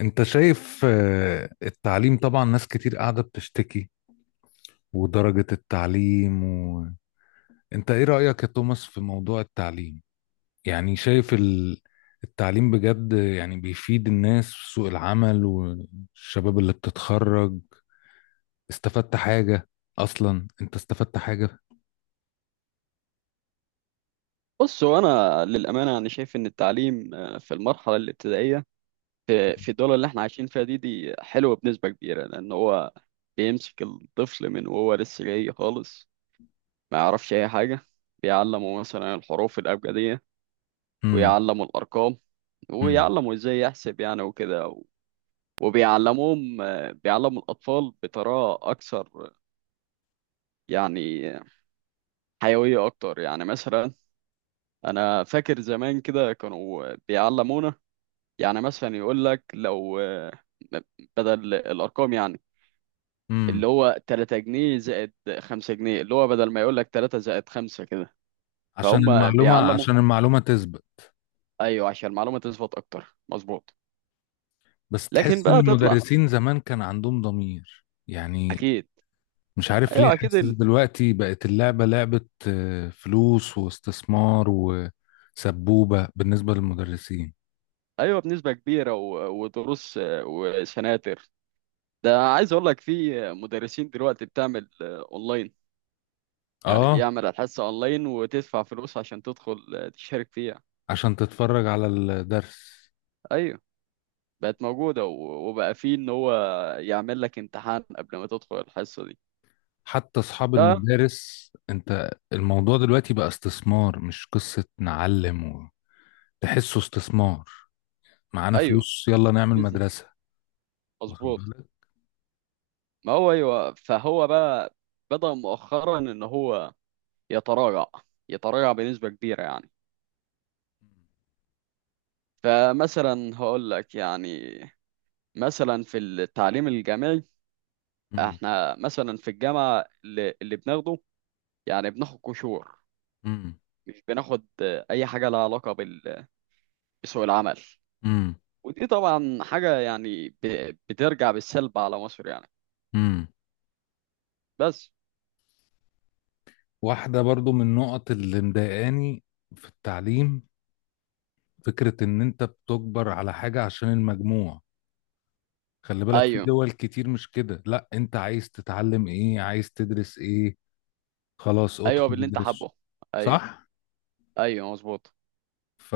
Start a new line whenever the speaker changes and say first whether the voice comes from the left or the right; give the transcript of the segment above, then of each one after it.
left: انت شايف التعليم طبعا ناس كتير قاعدة بتشتكي ودرجة التعليم انت ايه رأيك يا توماس في موضوع التعليم؟ يعني شايف التعليم بجد يعني بيفيد الناس في سوق العمل والشباب اللي بتتخرج. استفدت حاجة؟ اصلا انت استفدت حاجة؟
right: بص، هو انا للامانه انا شايف ان التعليم في المرحله الابتدائيه في الدول اللي احنا عايشين فيها دي حلوه بنسبه كبيره، لان هو بيمسك الطفل من وهو لسه جاي خالص. ما يعرفش اي حاجه. بيعلمه مثلا الحروف الابجديه،
left: امم.
right: ويعلمه الارقام،
left: امم.
right: ويعلمه ازاي يحسب يعني وكده. وبيعلموهم آه، بيعلموا الاطفال بطريقه اكثر، يعني حيويه اكتر. يعني مثلا انا فاكر زمان كده كانوا بيعلمونا، يعني مثلا يقول لك لو بدل الارقام يعني،
left: امم.
right: اللي هو 3 جنيه زائد 5 جنيه، اللي هو بدل ما يقول لك 3 زائد 5 كده.
left: عشان
right: فهم
left: المعلومة
right: بيعلموا.
left: عشان المعلومة تسبق.
right: ايوه، عشان المعلومه تثبت اكتر. مظبوط.
left: بس
right: لكن
left: تحس ان
right: بقى تطلع.
left: المدرسين زمان كان عندهم ضمير يعني.
right: اكيد.
left: مش عارف ليه
right: ايوه اكيد
left: حاسس دلوقتي بقت اللعبة لعبة، فلوس واستثمار وسبوبة بالنسبة للمدرسين.
right: ايوه بنسبه كبيره. ودروس وسناتر. ده عايز اقول لك في مدرسين دلوقتي بتعمل اونلاين، يعني
left: اه.
right: يعمل الحصه اونلاين وتدفع فلوس عشان تدخل تشارك فيها.
left: عشان تتفرج على الدرس.
right: ايوه، بقت موجودة وبقى فيه ان هو يعمل لك امتحان قبل ما تدخل الحصة دي.
left: حتى اصحاب
right: ف-
left: المدارس، انت الموضوع دلوقتي بقى استثمار، مش قصة نعلم تحسه استثمار. معانا
right: ايوه.
left: فلوس، يلا نعمل
right: بيزنس.
left: مدرسة. واخد
right: مظبوط.
left: بالك؟
right: ما هو ايوه، فهو بقى بدأ مؤخرا ان هو يتراجع، يتراجع بنسبة كبيرة يعني. فمثلا هقول لك، يعني مثلا في التعليم الجامعي،
left: مم،
right: احنا مثلا في الجامعة اللي بناخده يعني بناخد قشور.
left: مم،
right: مش بناخد اي حاجة لها علاقة بسوق العمل.
left: مم،
right: ودي طبعا حاجة يعني بترجع بالسلب على مصر يعني.
left: مم.
right: بس.
left: واحدة برضو من النقط اللي مضايقاني في التعليم، فكرة ان انت بتجبر على حاجة عشان المجموع. خلي بالك في
right: ايوه.
left: دول كتير مش كده، لا انت عايز تتعلم ايه، عايز تدرس ايه، خلاص
right: ايوه
left: ادخل
right: باللي انت
left: ادرس.
right: حابه. ايوه.
left: صح؟
right: ايوه مظبوط.
left: ف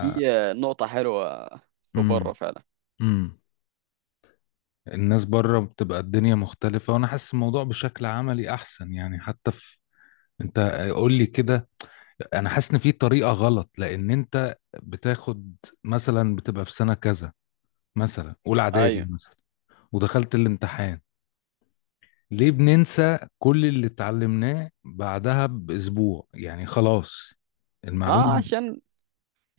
right: دي نقطة حلوة في بره
left: امم.
right: فعلا.
left: امم. الناس بره بتبقى الدنيا مختلفة، وانا حاسس الموضوع بشكل عملي احسن، يعني حتى في... انت قول لي كده، انا حاسس ان في طريقة غلط. لان انت بتاخد مثلا، بتبقى في سنة كذا، مثلا اولى اعدادي
right: ايوه.
left: مثلا، ودخلت الامتحان، ليه بننسى كل اللي اتعلمناه بعدها بأسبوع؟ يعني خلاص
right: ما
left: المعلومة...
right: عشان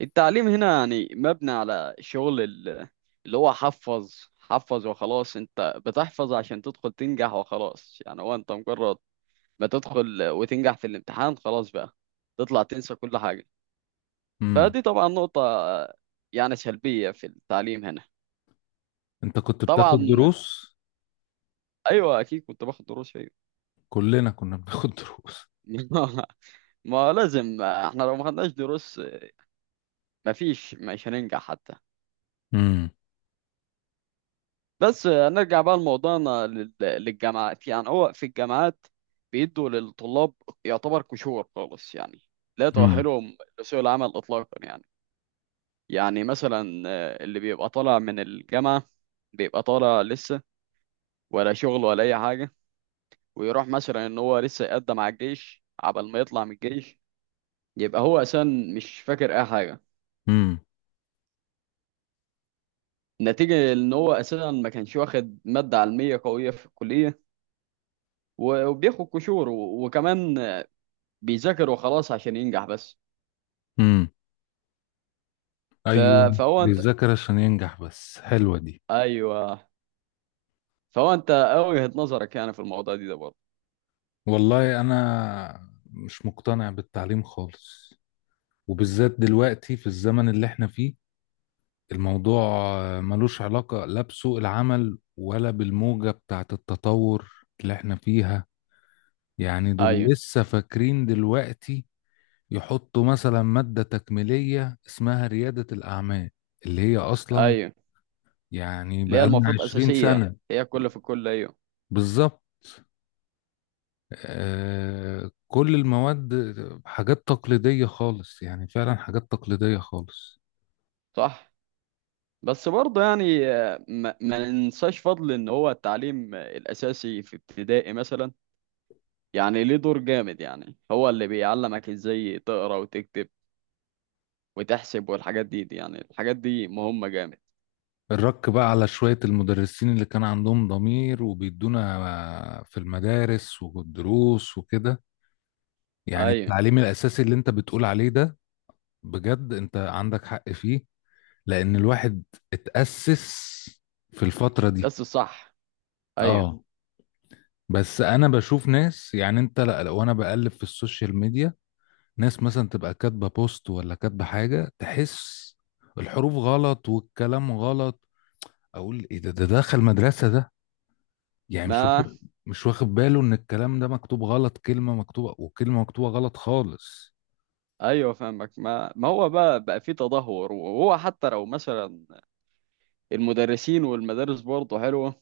right: التعليم هنا يعني مبني على شغل اللي هو حفظ وخلاص. انت بتحفظ عشان تدخل تنجح وخلاص يعني. هو انت مجرد ما تدخل وتنجح في الامتحان خلاص، بقى تطلع تنسى كل حاجة.
left: امم.
right: فدي طبعا نقطة يعني سلبية في التعليم هنا.
left: انت كنت بتاخد
right: طبعا.
left: دروس؟
right: ايوه اكيد كنت باخد دروس فيه.
left: كلنا كنا بناخد دروس.
right: ما لازم، احنا لو ما خدناش دروس مفيش، مش هننجح حتى.
left: امم.
right: بس نرجع بقى لموضوعنا للجامعات. يعني هو في الجامعات بيدوا للطلاب يعتبر كشور خالص يعني، لا
left: امم.
right: تؤهلهم لسوق العمل اطلاقا يعني. يعني مثلا اللي بيبقى طالع من الجامعة، بيبقى طالع لسه، ولا شغل ولا اي حاجة. ويروح مثلا ان هو لسه يقدم على الجيش، عبل ما يطلع من الجيش يبقى هو اساسا مش فاكر اي حاجه،
left: امم.
right: نتيجه ان هو اساسا ما كانش واخد ماده علميه قويه في الكليه. وبياخد قشور وكمان بيذاكر وخلاص عشان ينجح بس.
left: امم.
right: ف...
left: ايوه.
right: فهو انت.
left: بيذاكر عشان ينجح بس، حلوة دي.
right: ايوه. فهو انت وجهه نظرك يعني في الموضوع دي ده برضه؟
left: والله انا مش مقتنع بالتعليم خالص، وبالذات دلوقتي في الزمن اللي احنا فيه. الموضوع ملوش علاقة لا بسوق العمل ولا بالموجة بتاعت التطور اللي احنا فيها. يعني دول
right: ايوه.
left: لسه فاكرين دلوقتي يحطوا مثلا مادة تكميلية اسمها ريادة الأعمال، اللي هي أصلا
right: ايوه.
left: يعني
right: اللي هي
left: بقالنا
right: المفروض
left: عشرين
right: اساسيه،
left: سنة
right: هي الكل في الكل. ايوه.
left: بالظبط. آه، كل المواد حاجات تقليدية خالص، يعني فعلا حاجات تقليدية خالص.
right: صح. بس برضه يعني ما ننساش فضل ان هو التعليم الاساسي في ابتدائي مثلا، يعني ليه دور جامد. يعني هو اللي بيعلمك ازاي تقرا وتكتب وتحسب، والحاجات دي يعني الحاجات دي مهمة جامد.
left: الرك بقى على شوية المدرسين اللي كان عندهم ضمير وبيدونا في المدارس والدروس وكده. يعني
right: ايوه.
left: التعليم الأساسي اللي أنت بتقول عليه ده، بجد أنت عندك حق فيه، لان الواحد اتأسس في الفترة دي.
right: بس الصح. ايوه.
left: اه. بس انا بشوف ناس، يعني انت لا، لو انا بقلب في السوشيال ميديا، ناس مثلا تبقى كاتبة بوست ولا كاتبة حاجة، تحس الحروف غلط والكلام غلط. اقول ايه ده دخل مدرسة ده؟ يعني مش
right: ما
left: واخد، مش واخد باله ان الكلام ده مكتوب غلط، كلمة مكتوبة وكلمة مكتوبة غلط خالص.
right: ايوه فاهمك. ما ما هو بقى، في تدهور. وهو حتى لو مثلا المدرسين والمدارس برضه حلوة،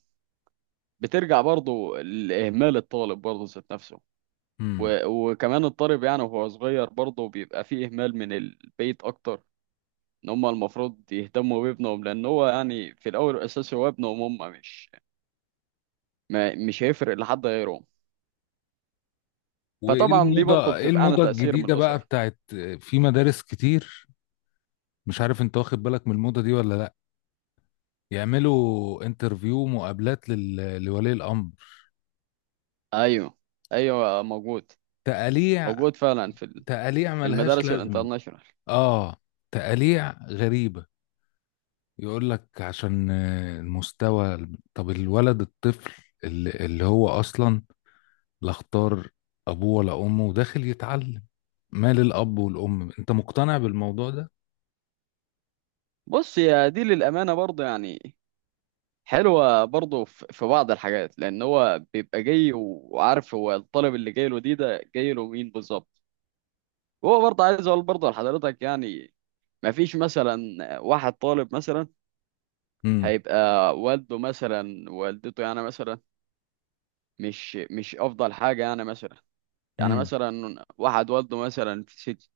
right: بترجع برضه لإهمال الطالب برضه ذات نفسه.
left: امم.
right: وكمان الطالب، يعني وهو صغير برضه بيبقى فيه إهمال من البيت أكتر. إن هما المفروض يهتموا بابنهم، لأن هو يعني في الأول والأساس هو ابنهم، هما مش، ما مش هيفرق لحد غيرهم.
left: وايه
right: فطبعا دي برضه
left: الموضة، ايه
right: بتبقى عن
left: الموضة
right: تأثير من
left: الجديدة بقى
right: الأسرة.
left: بتاعت في مدارس كتير، مش عارف انت واخد بالك من الموضة دي ولا لا؟ يعملوا انترفيو، مقابلات لولي الامر.
right: أيوه. أيوه موجود.
left: تقاليع،
right: موجود فعلا
left: تقاليع
right: في
left: ملهاش
right: المدارس
left: لازمه.
right: الانترناشونال.
left: اه. تقاليع غريبه. يقول لك عشان المستوى. طب الولد الطفل اللي هو اصلا لا اختار ابوه ولا امه وداخل يتعلم، مال الاب والام؟ انت مقتنع بالموضوع ده؟
right: بص يا دي للأمانة برضه يعني حلوة برضه في بعض الحاجات، لأن هو بيبقى جاي وعارف هو الطالب اللي جاي له دي، ده جاي له مين بالظبط. هو برضه عايز أقول برضه لحضرتك يعني، ما فيش مثلا واحد طالب مثلا
left: امم.
right: هيبقى والده مثلا، والدته يعني مثلا مش أفضل حاجة يعني مثلا. يعني
left: امم.
right: مثلا واحد والده مثلا في سجن،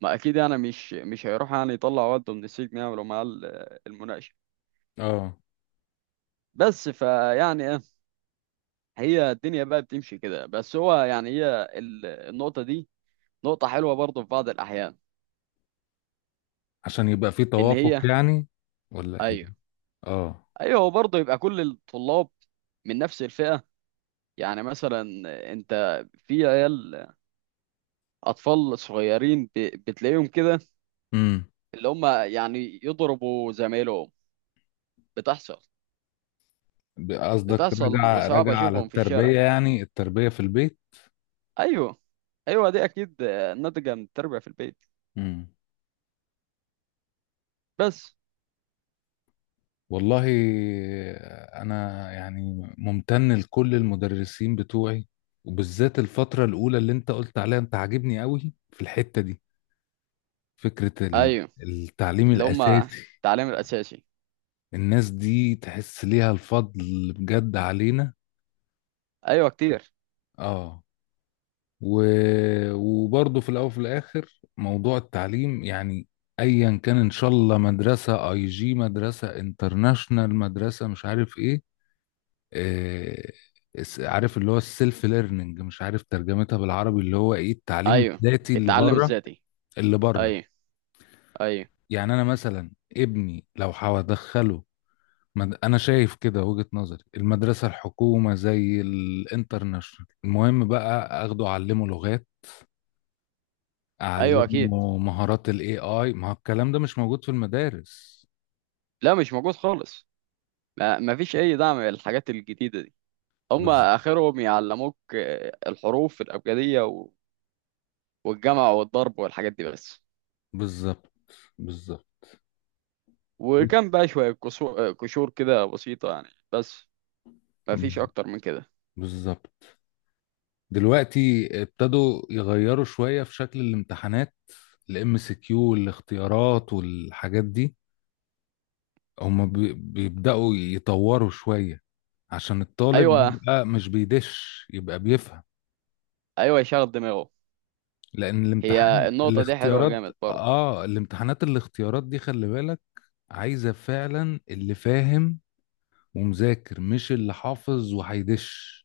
right: ما اكيد يعني مش هيروح يعني يطلع والده من السجن يعملوا معاه المناقشه.
left: اه،
right: بس فيعني ايه، هي الدنيا بقى بتمشي كده. بس هو يعني هي النقطه دي نقطه حلوه برضه في بعض الاحيان،
left: عشان يبقى في
right: ان
left: توافق
right: هي.
left: يعني، ولا ايه؟
right: ايوه.
left: اه.
right: ايوه. هو برضه يبقى كل الطلاب من نفس الفئه. يعني مثلا انت، في عيال اطفال صغيرين بتلاقيهم كده
left: امم.
right: اللي هم يعني يضربوا زمايلهم. بتحصل.
left: قصدك
right: بتصل
left: رجع
right: وصعب
left: رجع على
right: اشوفهم في الشارع.
left: التربية، يعني التربية في البيت؟
right: ايوه. ايوه دي اكيد ناتجه من التربيه في البيت.
left: امم.
right: بس.
left: والله، أنا يعني ممتن لكل المدرسين بتوعي، وبالذات الفترة الأولى اللي أنت قلت عليها. أنت عاجبني قوي في الحتة دي، فكرة
right: ايوه.
left: التعليم
right: اللي هم
left: الأساسي.
right: التعليم الاساسي.
left: الناس دي تحس ليها الفضل بجد علينا.
right: ايوه كتير.
left: آه و... وبرضه في الاول وفي الاخر موضوع التعليم، يعني ايا كان ان شاء الله مدرسه اي جي، مدرسه انترناشنال، مدرسه مش عارف ايه... آه... عارف اللي هو السيلف ليرنينج، مش عارف ترجمتها بالعربي، اللي هو ايه، التعليم
right: ايوه
left: الذاتي اللي
right: التعلم
left: بره،
right: الذاتي.
left: اللي بره.
right: ايوه. ايوه.
left: يعني انا مثلا ابني لو هدخله انا شايف كده وجهة نظري، المدرسه الحكومه زي الانترناشنال، المهم بقى اخده اعلمه لغات،
right: ايوه اكيد،
left: اعلمه مهارات الاي اي. ما هو الكلام ده مش موجود في المدارس.
right: لا مش موجود خالص. ما ما فيش اي دعم للحاجات الجديده دي. هم
left: بز-
right: اخرهم يعلموك الحروف الابجديه والجمع والضرب والحاجات دي بس.
left: بالظبط، بالظبط.
right: وكان بقى شويه كشور كده بسيطه يعني بس. ما فيش
left: بز-
right: اكتر من كده.
left: بالظبط. دلوقتي ابتدوا يغيروا شوية في شكل الامتحانات، الام سي كيو والاختيارات والحاجات دي، هما بيبدأوا يطوروا شوية عشان الطالب
right: ايوه.
left: يبقى مش بيدش، يبقى بيفهم.
right: ايوه يشغل دماغه.
left: لأن
right: هي
left: الامتحان
right: النقطة دي حلوة
left: الاختيارات،
right: جامد برضه.
left: اه الامتحانات الاختيارات دي خلي بالك عايزة فعلا اللي فاهم ومذاكر، مش اللي حافظ وهيدش.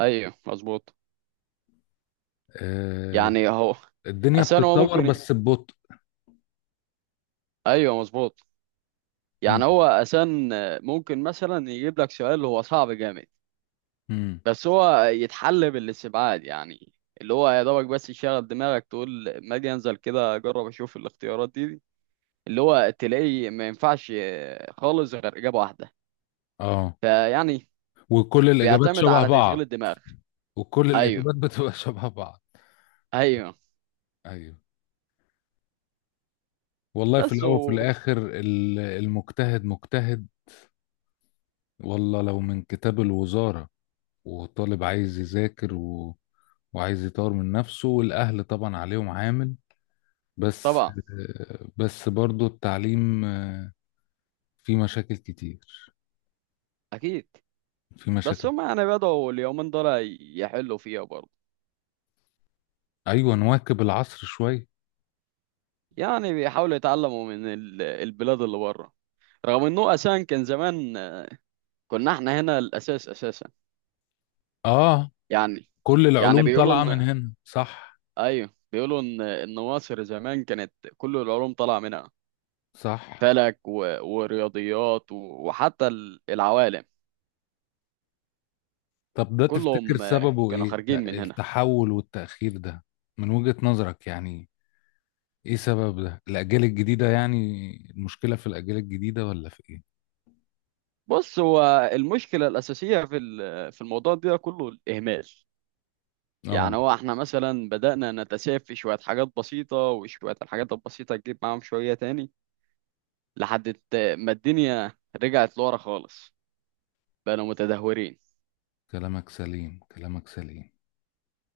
right: ايوه مظبوط.
left: آه.
right: يعني هو
left: الدنيا
right: اسان، هو
left: بتتطور
right: ممكن.
left: بس ببطء.
right: ايوه مظبوط.
left: مم.
right: يعني هو اسان ممكن مثلا يجيب لك سؤال هو صعب جامد،
left: مم.
right: بس هو يتحل بالاستبعاد يعني، اللي هو يا دوبك بس يشغل دماغك تقول ما اجي انزل كده اجرب اشوف الاختيارات دي اللي هو تلاقيه ما ينفعش خالص غير اجابة واحدة.
left: اه،
right: فيعني
left: وكل الاجابات
right: بيعتمد
left: شبه
right: على تشغيل
left: بعض،
right: الدماغ.
left: وكل
right: ايوه.
left: الاجابات بتبقى شبه بعض.
right: ايوه.
left: ايوه. والله في
right: بس
left: الاول وفي الاخر المجتهد مجتهد. والله لو من كتاب الوزارة وطالب عايز يذاكر وعايز يطور من نفسه، والاهل طبعا عليهم عامل، بس.
right: طبعا.
left: بس برضو التعليم فيه مشاكل كتير،
right: اكيد.
left: في
right: بس
left: مشاكل.
right: هم يعني بدأوا اليومين دول يحلوا فيها برضه.
left: ايوه، نواكب العصر شويه.
right: يعني بيحاولوا يتعلموا من البلاد اللي بره، رغم انه اساسا كان زمان كنا احنا هنا الاساس اساسا
left: اه،
right: يعني.
left: كل
right: يعني
left: العلوم
right: بيقولوا
left: طالعه من
right: ان.
left: هنا، صح؟
right: ايوه بيقولوا ان ان مصر زمان كانت كل العلوم طالعه منها.
left: صح.
right: فلك ورياضيات وحتى العوالم
left: طب ده تفتكر
right: كلهم
left: سببه
right: كانوا
left: ايه،
right: خارجين
left: لا،
right: من هنا.
left: التحول والتأخير ده، من وجهة نظرك يعني؟ ايه سبب ده؟ الاجيال الجديده يعني، المشكله في الاجيال الجديده ولا في ايه؟
right: بص هو المشكله الاساسيه في في الموضوع ده كله الاهمال.
left: اه،
right: يعني هو احنا مثلا بدأنا نتساهل في شوية حاجات بسيطة، وشوية الحاجات البسيطة تجيب معاهم شوية تاني، لحد ما الدنيا رجعت لورا خالص، بقينا متدهورين.
left: كلامك سليم، كلامك سليم.